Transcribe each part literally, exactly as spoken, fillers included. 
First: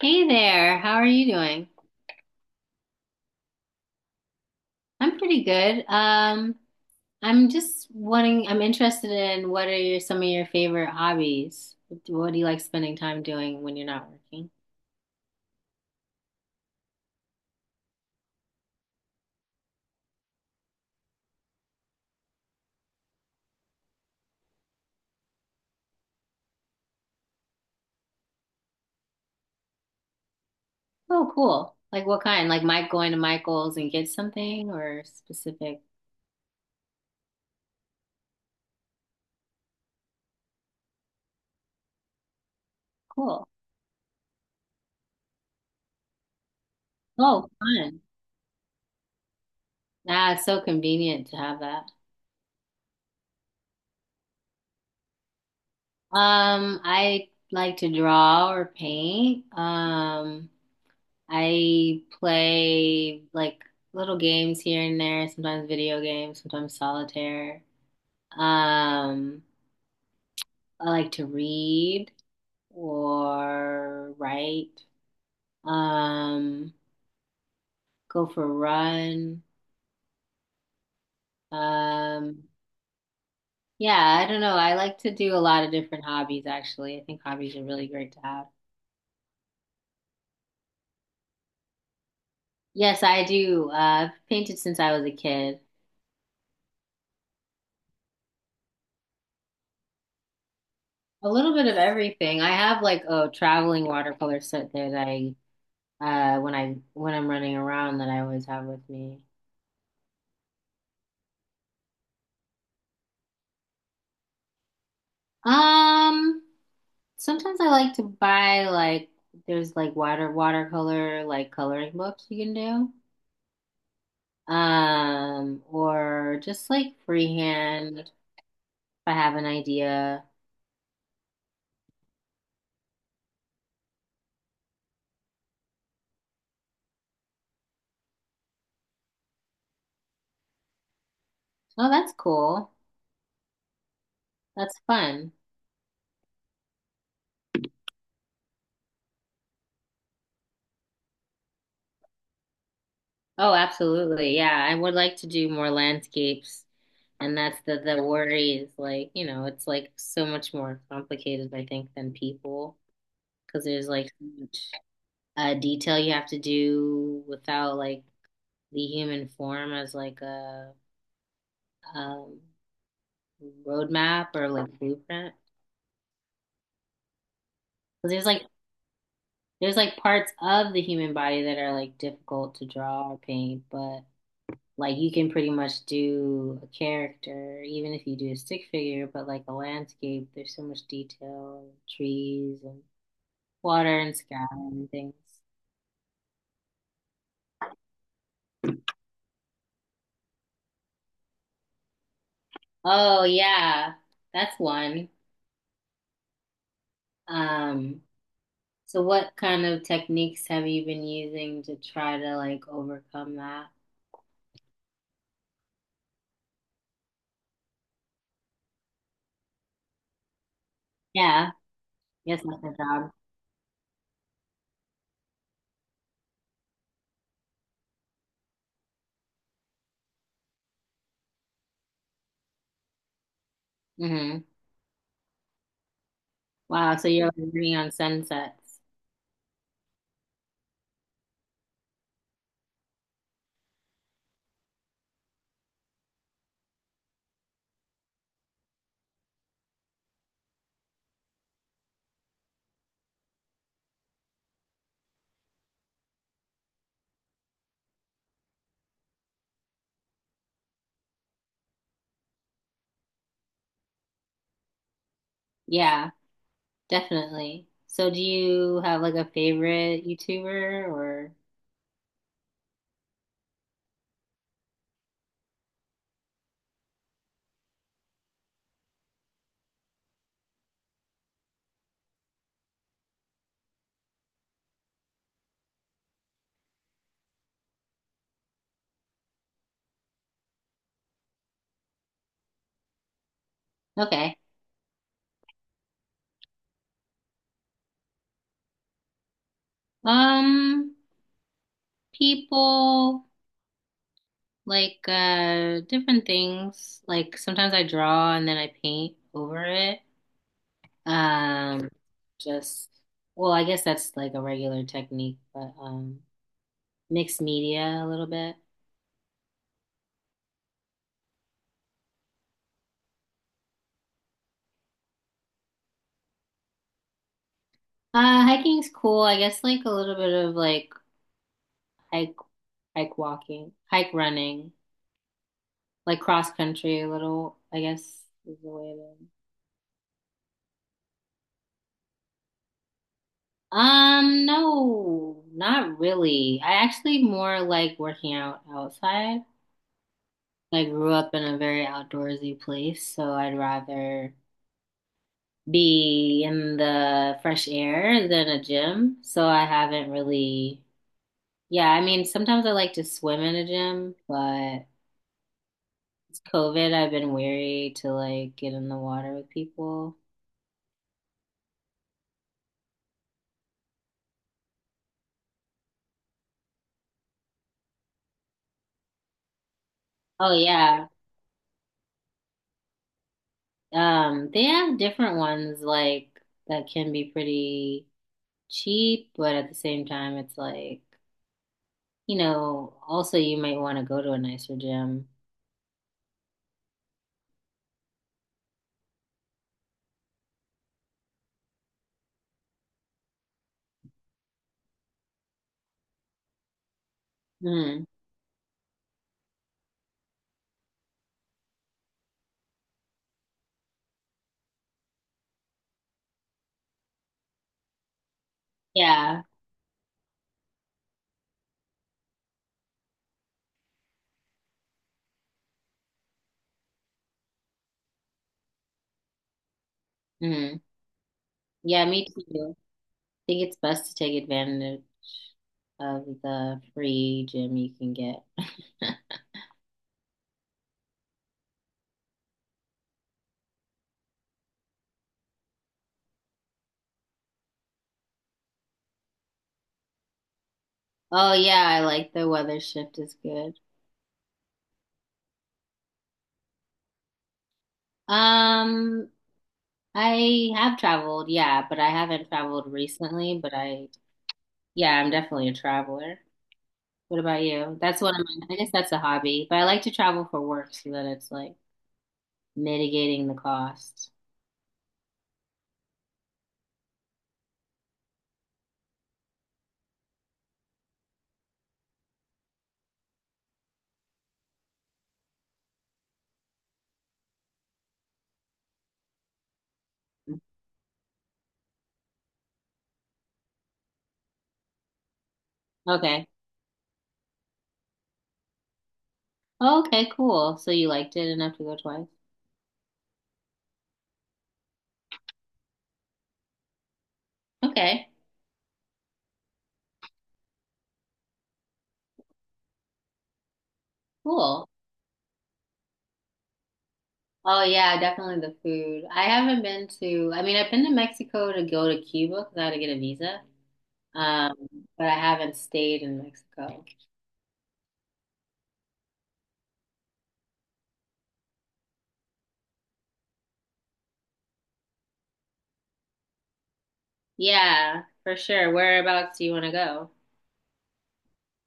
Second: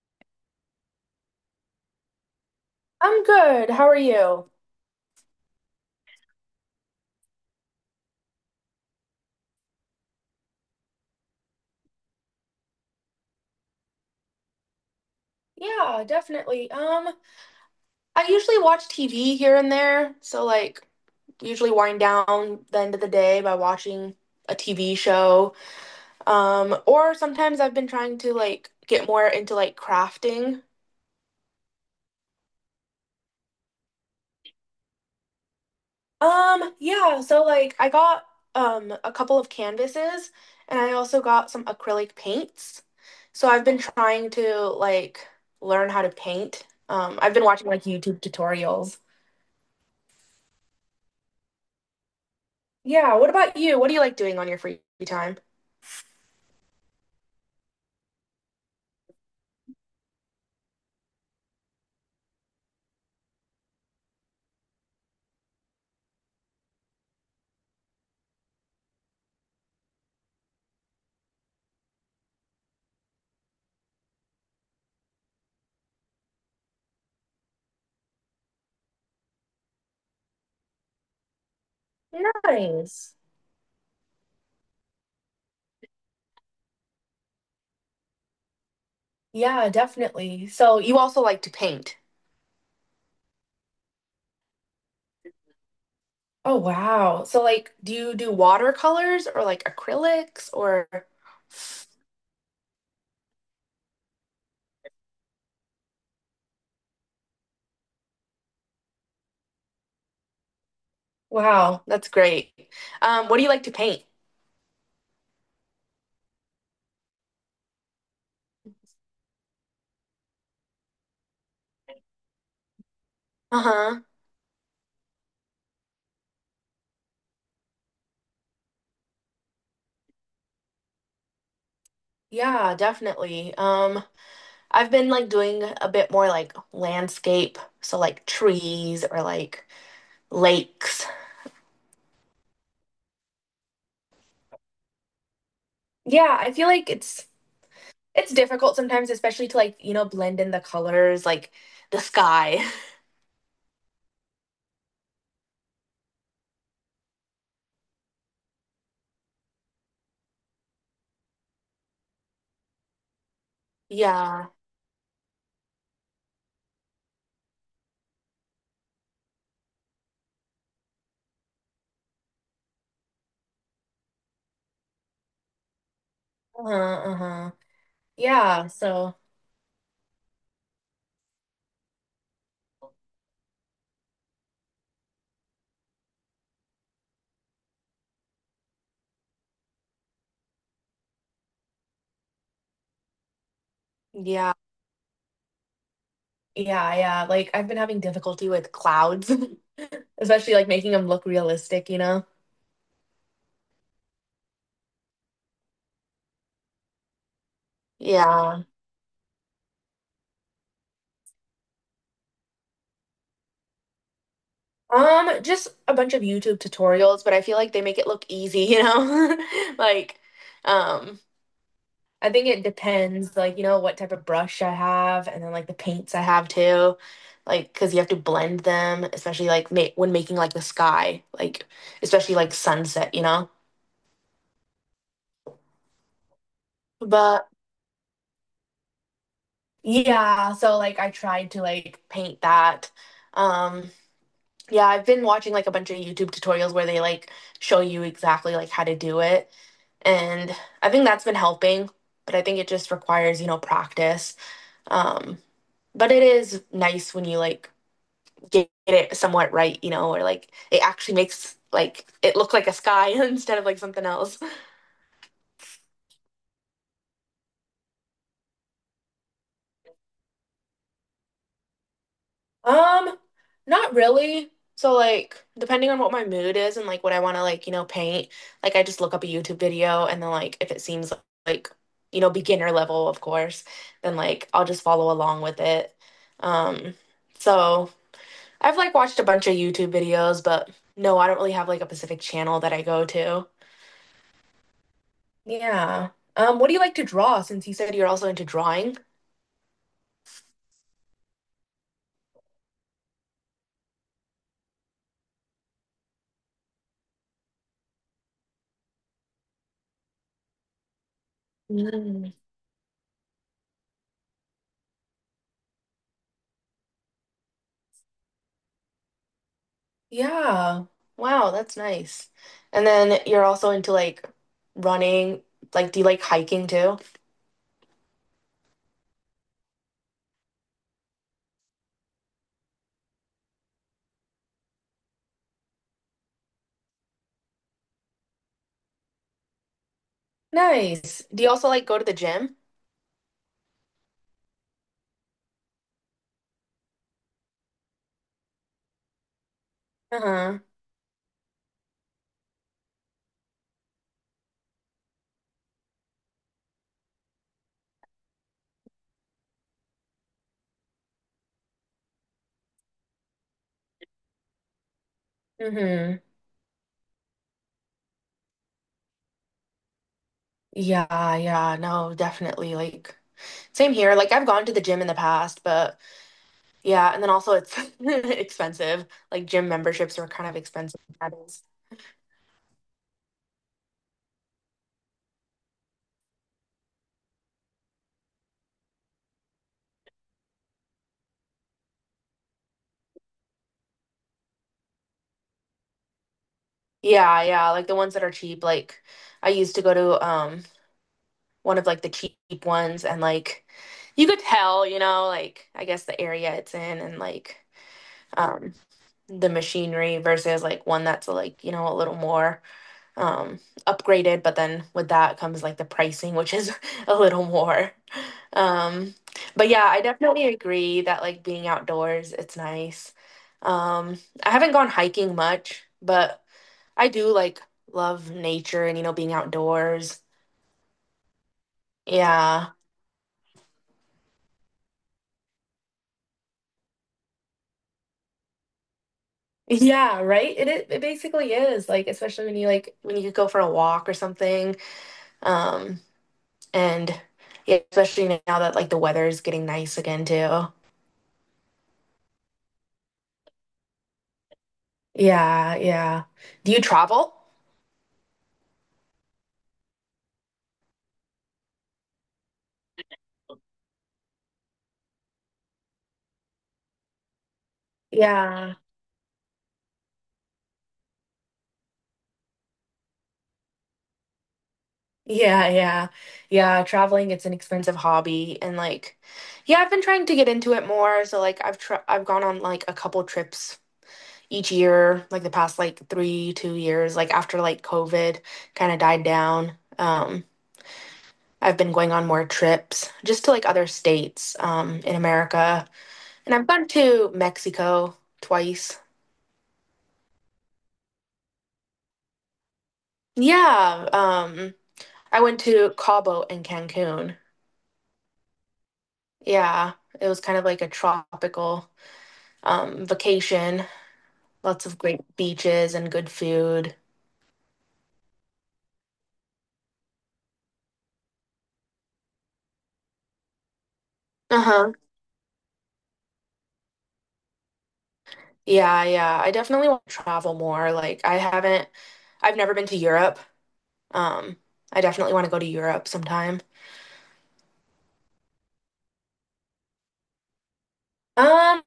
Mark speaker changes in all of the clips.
Speaker 1: Hey there, how are you doing?
Speaker 2: I'm good. How are you?
Speaker 1: I'm pretty good. Um, I'm just wanting, I'm interested in what are your, some of your favorite hobbies? What do you like spending time doing when you're not working?
Speaker 2: Yeah, definitely. Um, I usually watch T V here and there, so like usually wind down the end of the day by watching a T V show. Um, or sometimes I've been trying to like get more into like crafting.
Speaker 1: Oh, cool. Like what kind? Like Mike going to Michael's and get something or specific?
Speaker 2: Um, yeah, so like I got um a couple of canvases, and I also got some acrylic paints.
Speaker 1: Cool.
Speaker 2: So I've been trying to like learn how to paint. Um, I've been
Speaker 1: Oh,
Speaker 2: watching like
Speaker 1: fun.
Speaker 2: YouTube tutorials.
Speaker 1: Ah, it's so convenient to have that.
Speaker 2: Yeah, what about you? What do you like doing on your free time?
Speaker 1: Um, I like to draw or paint. Um, I play like little games here and there, sometimes video games, sometimes solitaire. Um, I like to read or write. Um, go for a run. Um,
Speaker 2: Nice.
Speaker 1: yeah, I don't know. I like to do a lot of different hobbies actually. I think hobbies are really great to have.
Speaker 2: Yeah, definitely. So you also like to paint.
Speaker 1: Yes, I do. Uh, I've painted since I was a kid.
Speaker 2: Oh wow. So like, do you do watercolors or like acrylics or
Speaker 1: A little bit of everything. I have like a traveling watercolor set that I uh when I when I'm running around that I always have with me.
Speaker 2: wow, that's great. Um, what do you like to paint?
Speaker 1: Um, sometimes I like to buy like there's like water watercolor like coloring books you can do.
Speaker 2: Uh-huh.
Speaker 1: Um, or just like freehand if I have an idea.
Speaker 2: Yeah, definitely. Um, I've been like doing a bit more like landscape, so like trees or like lakes.
Speaker 1: Oh, that's cool. That's fun.
Speaker 2: Yeah, I feel like it's It's difficult sometimes, especially to, like, you know, blend in the colors, like the sky.
Speaker 1: Oh, absolutely. Yeah, I would like to do more landscapes. And that's the the worry is like, you know, it's like so much more complicated, I think, than people because there's like so
Speaker 2: Yeah.
Speaker 1: much, a detail you have to do without like the human form as like a um, roadmap or like blueprint.
Speaker 2: Uh-huh, uh-huh.
Speaker 1: 'Cause there's like
Speaker 2: Yeah, so
Speaker 1: there's like parts of the human body that are like difficult to draw or paint, but like you can pretty much do a character, even if you do a stick figure, but like a landscape, there's so much detail, trees and water and sky
Speaker 2: yeah.
Speaker 1: and things.
Speaker 2: Yeah, yeah, like, I've been having difficulty with clouds, especially, like, making them look realistic, you know?
Speaker 1: Oh yeah, that's one. Um,
Speaker 2: Yeah.
Speaker 1: so what kind of techniques have you been using to try to like overcome that?
Speaker 2: Um, just a bunch of YouTube tutorials, but I feel like they make it look easy, you know? Like, um
Speaker 1: Yeah,
Speaker 2: I
Speaker 1: yes,
Speaker 2: think
Speaker 1: that's
Speaker 2: it
Speaker 1: my job.
Speaker 2: depends, like, you know, what type of brush I have and then like the paints I have too. Like, because you have to blend them, especially like ma when making like the sky, like, especially like sunset, you know?
Speaker 1: Hmm. Wow, so you're like
Speaker 2: But
Speaker 1: working on sunsets.
Speaker 2: yeah, so like I tried to like paint that. Um, yeah, I've been watching like a bunch of YouTube tutorials where they like show you exactly like how to do it. And I think that's been helping, but I think it just requires, you know, practice. Um, but it is nice when you like get it somewhat right, you know, or like it actually makes like it look like a sky instead of like something else.
Speaker 1: Yeah, definitely. So do you have like a favorite YouTuber or
Speaker 2: Um, Not really. So like depending on what my mood is and like what I want to like, you know, paint, like I just look up a YouTube video and then like if it seems like, you know, beginner level, of course, then like I'll just follow along with it. Um, so I've like watched a bunch of YouTube videos, but no, I don't really have like a specific channel that I go to.
Speaker 1: okay?
Speaker 2: Yeah. Um, what do you like to draw since you said you're also into drawing?
Speaker 1: Um, People like uh different things. Like sometimes I draw and then I paint over it. Um,
Speaker 2: Mm.
Speaker 1: just well, I guess that's like a regular technique, but um mixed media a little bit.
Speaker 2: Yeah. Wow, that's nice. And then you're also into like running. Like, do you like hiking too?
Speaker 1: Uh, hiking's cool. I guess like a little bit of like hike, hike walking, hike running, like cross country a little, I guess is the way to.
Speaker 2: Nice. Do you also like go to the gym?
Speaker 1: Um, no, not really. I actually more like working out outside.
Speaker 2: Uh-huh.
Speaker 1: I grew up in a very outdoorsy place, so I'd rather be in the fresh air than a gym. So I haven't really, yeah, I mean, sometimes I like to swim in a gym, but
Speaker 2: Mm-hmm.
Speaker 1: it's COVID. I've been weary to like get in the water with people.
Speaker 2: Yeah, yeah, no, definitely. Like same here. Like I've gone to the gym in the past, but yeah, and then also it's expensive. Like gym memberships are kind
Speaker 1: Oh
Speaker 2: of expensive
Speaker 1: yeah.
Speaker 2: nowadays.
Speaker 1: Um, they have different ones like that can be pretty cheap, but at the same time it's like, you know, also you might want to go to a nicer gym.
Speaker 2: Yeah, yeah, like the ones that are cheap. Like I used to go to um one of like the cheap ones and like you could tell, you know, like I guess the area it's in and like
Speaker 1: Mm.
Speaker 2: um the machinery versus like one that's like, you know, a little more um upgraded, but then with that comes like the pricing, which is a little more. Um
Speaker 1: Yeah.
Speaker 2: but yeah, I definitely agree that like being outdoors, it's nice. Um I haven't gone hiking much, but I do like love nature and you know being outdoors.
Speaker 1: Mm. Yeah, me
Speaker 2: Yeah.
Speaker 1: too. I think it's best to take advantage of the free gym you can get.
Speaker 2: Yeah, right? It i- it basically is like especially when you like when you could go for a walk or something. Um and yeah, especially now that like the weather is getting nice again too.
Speaker 1: Oh yeah, I like the weather shift is good.
Speaker 2: Yeah, yeah. Do you travel?
Speaker 1: Um, I have traveled, yeah, but I haven't traveled recently, but I, yeah, I'm definitely a traveler. What about you? That's one of my,
Speaker 2: Yeah.
Speaker 1: I guess that's a hobby, but I like to travel for work so that it's like mitigating the cost.
Speaker 2: Yeah, yeah. Yeah, traveling it's an expensive hobby and like yeah, I've been trying to get into it more. So like I've tr I've gone on like a couple trips each year, like the past like three, two years, like after like COVID kind of died down, um, I've been going on more trips just to like other states, um, in America.
Speaker 1: Okay.
Speaker 2: And I've gone to Mexico twice.
Speaker 1: Oh, okay, cool. So you liked it enough to go twice?
Speaker 2: Yeah, um, I went to Cabo and Cancun.
Speaker 1: Okay,
Speaker 2: Yeah, it was kind of like a tropical, um, vacation. Lots
Speaker 1: cool.
Speaker 2: of great beaches and good food.
Speaker 1: Oh yeah, definitely the food. I haven't been to, I mean, I've been to Mexico to go to Cuba because I had to get a visa. Um,
Speaker 2: Uh-huh.
Speaker 1: but I haven't stayed in Mexico.
Speaker 2: Yeah, yeah. I definitely want to travel more. Like I haven't I've never been to Europe. Um, I definitely want to go to Europe sometime.
Speaker 1: Yeah, for sure. Whereabouts do you want to go?
Speaker 2: Um,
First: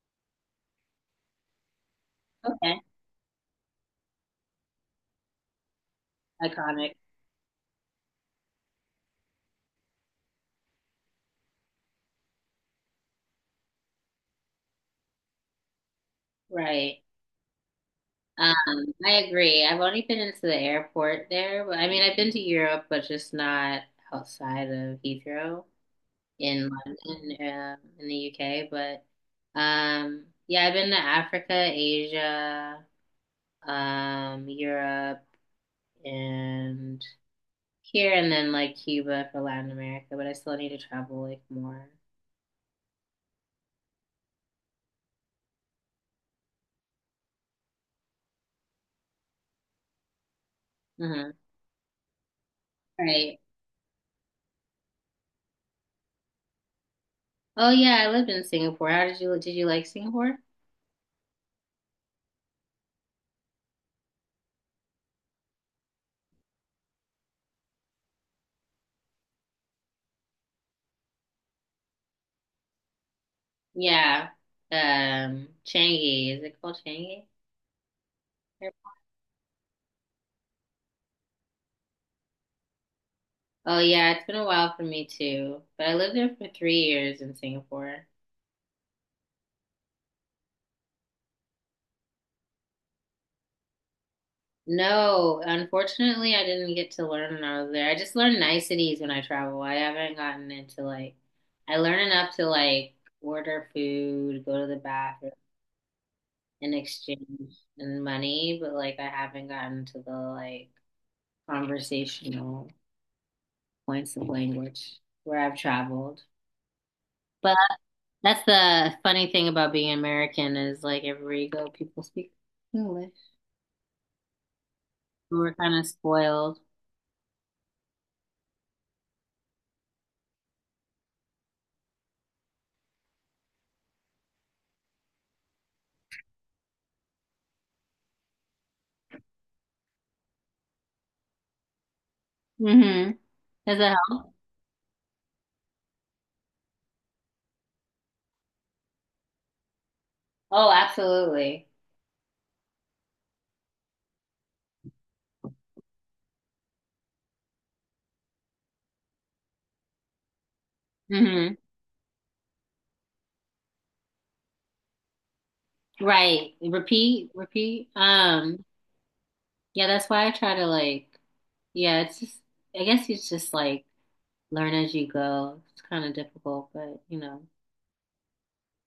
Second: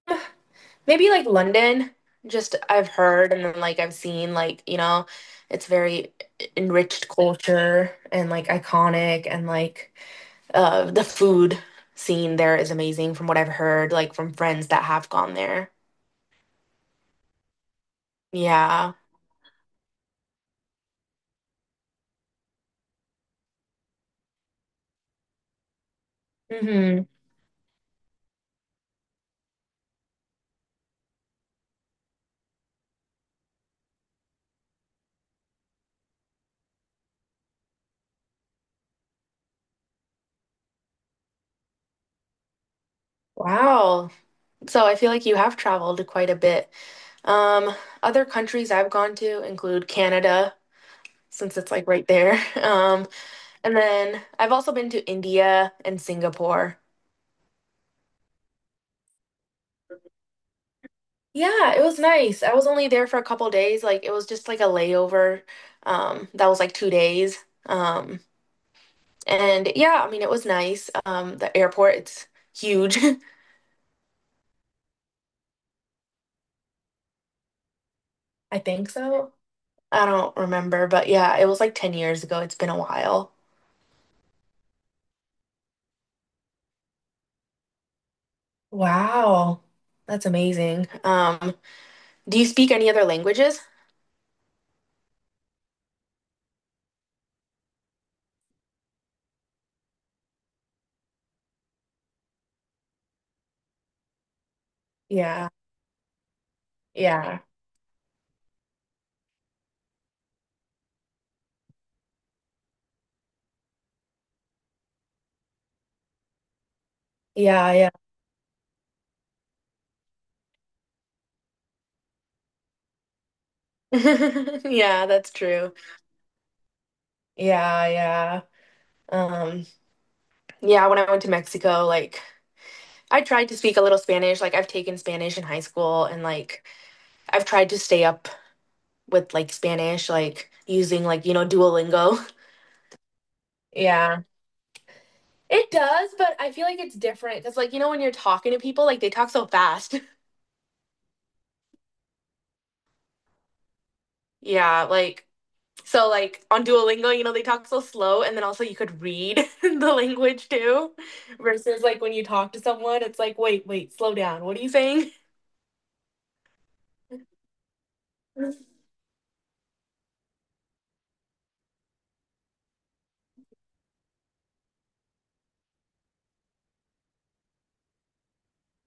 Speaker 2: Maybe like London. Just
Speaker 1: Okay.
Speaker 2: I've heard and then like I've seen like, you know, it's very
Speaker 1: Iconic.
Speaker 2: enriched culture and like iconic and like uh the food scene there is amazing from what I've heard like from friends that have gone there.
Speaker 1: Right. Um,
Speaker 2: Yeah.
Speaker 1: I agree. I've only been into the airport there, but I mean, I've been to Europe, but just not outside of Heathrow in
Speaker 2: Hmm.
Speaker 1: London, uh, in the U K. But um, yeah, I've been to Africa, Asia, um, Europe, and here, and then like Cuba for Latin America. But I still need to travel like more.
Speaker 2: Wow. So I feel like you have traveled quite a bit. Um, Other countries I've gone to include Canada,
Speaker 1: Mhm.
Speaker 2: since it's like right there. Um,
Speaker 1: Right.
Speaker 2: And then I've also been to India and Singapore.
Speaker 1: Oh yeah, I lived in Singapore. How did you Did you like Singapore?
Speaker 2: Yeah, it was nice. I was only there for a couple days. Like it was just like a layover. Um, that was like two days. Um, and yeah, I mean it was nice. Um, the airport, it's huge.
Speaker 1: Yeah. Um, Changi. Is it called Changi?
Speaker 2: I think so. I don't remember, but yeah, it was like ten years ago. It's been a while.
Speaker 1: Oh yeah, it's been a while for me too. But I lived there for three years in Singapore.
Speaker 2: Wow. That's amazing. Um, do you speak any other languages?
Speaker 1: No, unfortunately, I didn't get to learn when I was there. I just learned niceties when I travel. I haven't gotten into like, I learn enough to like order food, go to the bathroom,
Speaker 2: Yeah,
Speaker 1: and
Speaker 2: yeah,
Speaker 1: exchange and money, but like I haven't gotten to the like conversational points of language where I've traveled. But
Speaker 2: yeah, yeah.
Speaker 1: that's the funny thing about being American is like everywhere you go, people speak English.
Speaker 2: Yeah, that's
Speaker 1: We're
Speaker 2: true.
Speaker 1: kind of spoiled.
Speaker 2: Yeah, yeah. Um, yeah, when I went to Mexico, like I tried to speak a little Spanish. Like I've taken Spanish in high school and like I've tried to stay up with like Spanish, like using like, you know, Duolingo.
Speaker 1: Mm-hmm. Does it
Speaker 2: Yeah.
Speaker 1: help?
Speaker 2: It does, but I feel like it's different because like, you know, when you're talking to people, like they talk so fast.
Speaker 1: Oh, absolutely.
Speaker 2: Yeah, like so like on Duolingo, you know, they talk so slow and then also you could read the language too.
Speaker 1: Mm-hmm.
Speaker 2: Versus like when you talk to someone, it's like, wait, wait, slow down. What are you saying?
Speaker 1: Right. Repeat, repeat. Um, yeah, that's why I try to like, yeah, it's just, I guess it's just like learn as you go. It's kind of difficult, but you know,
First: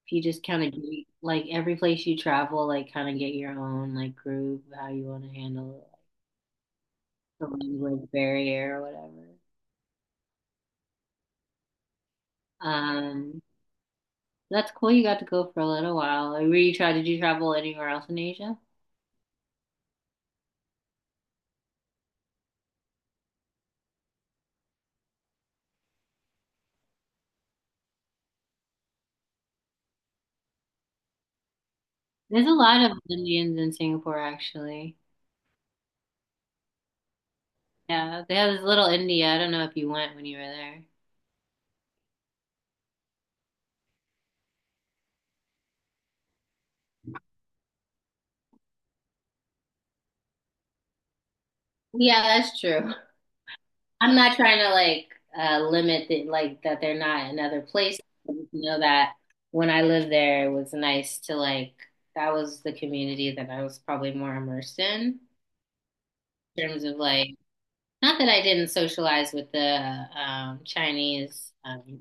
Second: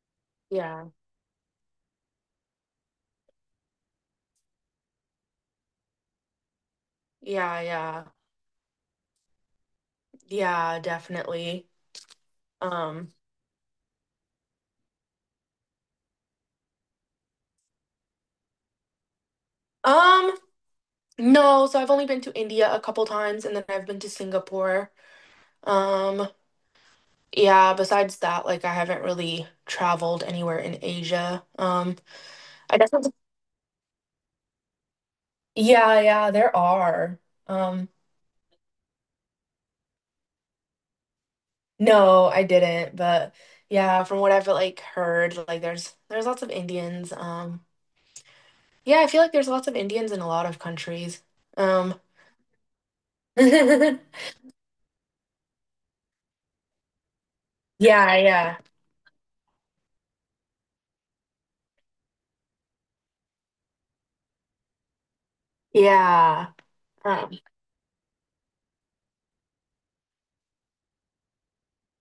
Speaker 1: if you just kind of
Speaker 2: Yeah.
Speaker 1: get, like every place you travel, like kind of get your own like groove, how you want to handle it, like
Speaker 2: Yeah,
Speaker 1: the
Speaker 2: yeah.
Speaker 1: language barrier or whatever.
Speaker 2: Yeah, definitely. Um,
Speaker 1: Um, that's cool. You got to go for a little while. Were you try? Did you travel anywhere else in Asia?
Speaker 2: um, no, so I've only been to India a couple times and then I've been to Singapore. Um, yeah, besides that, like I haven't really traveled anywhere in Asia. Um,
Speaker 1: There's a
Speaker 2: I
Speaker 1: lot of
Speaker 2: definitely
Speaker 1: Indians in Singapore, actually.
Speaker 2: yeah, yeah, there are. Um,
Speaker 1: Yeah, they have this little India. I don't know if you went when you were there.
Speaker 2: no, I didn't, but yeah, from what I've like heard, like there's there's lots of Indians. Um, yeah, I feel like there's lots of Indians in a lot of countries. Um,
Speaker 1: Yeah, that's true.
Speaker 2: yeah,
Speaker 1: I'm not trying to like uh, limit the like that they're not in other places. I just
Speaker 2: yeah.
Speaker 1: know that when I lived there, it was nice to like that was the community that I was probably more immersed in
Speaker 2: Yeah.
Speaker 1: in terms of
Speaker 2: Uh,
Speaker 1: like not that I didn't socialize with the uh, um, Chinese um,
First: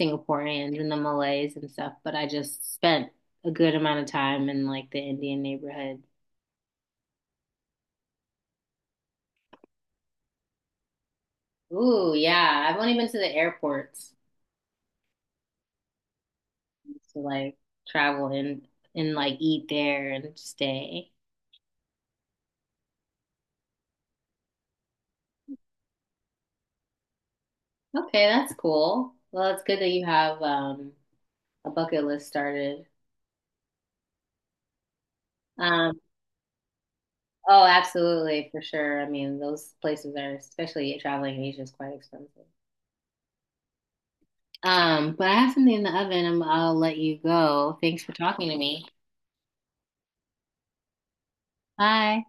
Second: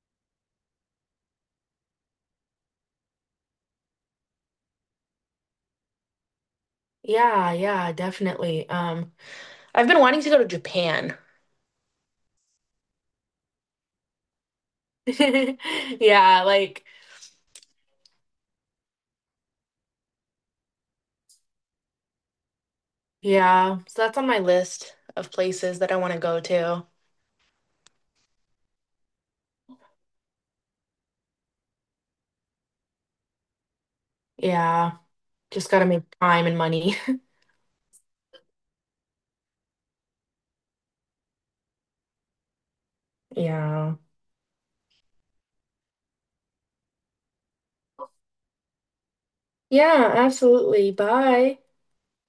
Speaker 1: Singaporeans and the Malays and stuff, but I just spent a good amount of time in like the Indian neighborhood.
Speaker 2: yeah, yeah, definitely. Um, I've been wanting to go to Japan.
Speaker 1: Ooh, yeah. I've only been to the airports
Speaker 2: Yeah, like,
Speaker 1: to like travel and and like eat there and stay.
Speaker 2: yeah. So that's on my list of places that I want to go to.
Speaker 1: Okay, that's cool. Well, it's good that you have um a bucket list started.
Speaker 2: Yeah, just gotta
Speaker 1: Um,
Speaker 2: make time and money.
Speaker 1: oh, absolutely, for sure. I mean, those places are, especially traveling in Asia, is quite expensive.
Speaker 2: Yeah.
Speaker 1: Um, but I have something in the oven. i I'll let you go. Thanks for talking to me.
Speaker 2: Yeah, absolutely. Bye.
Speaker 1: Bye.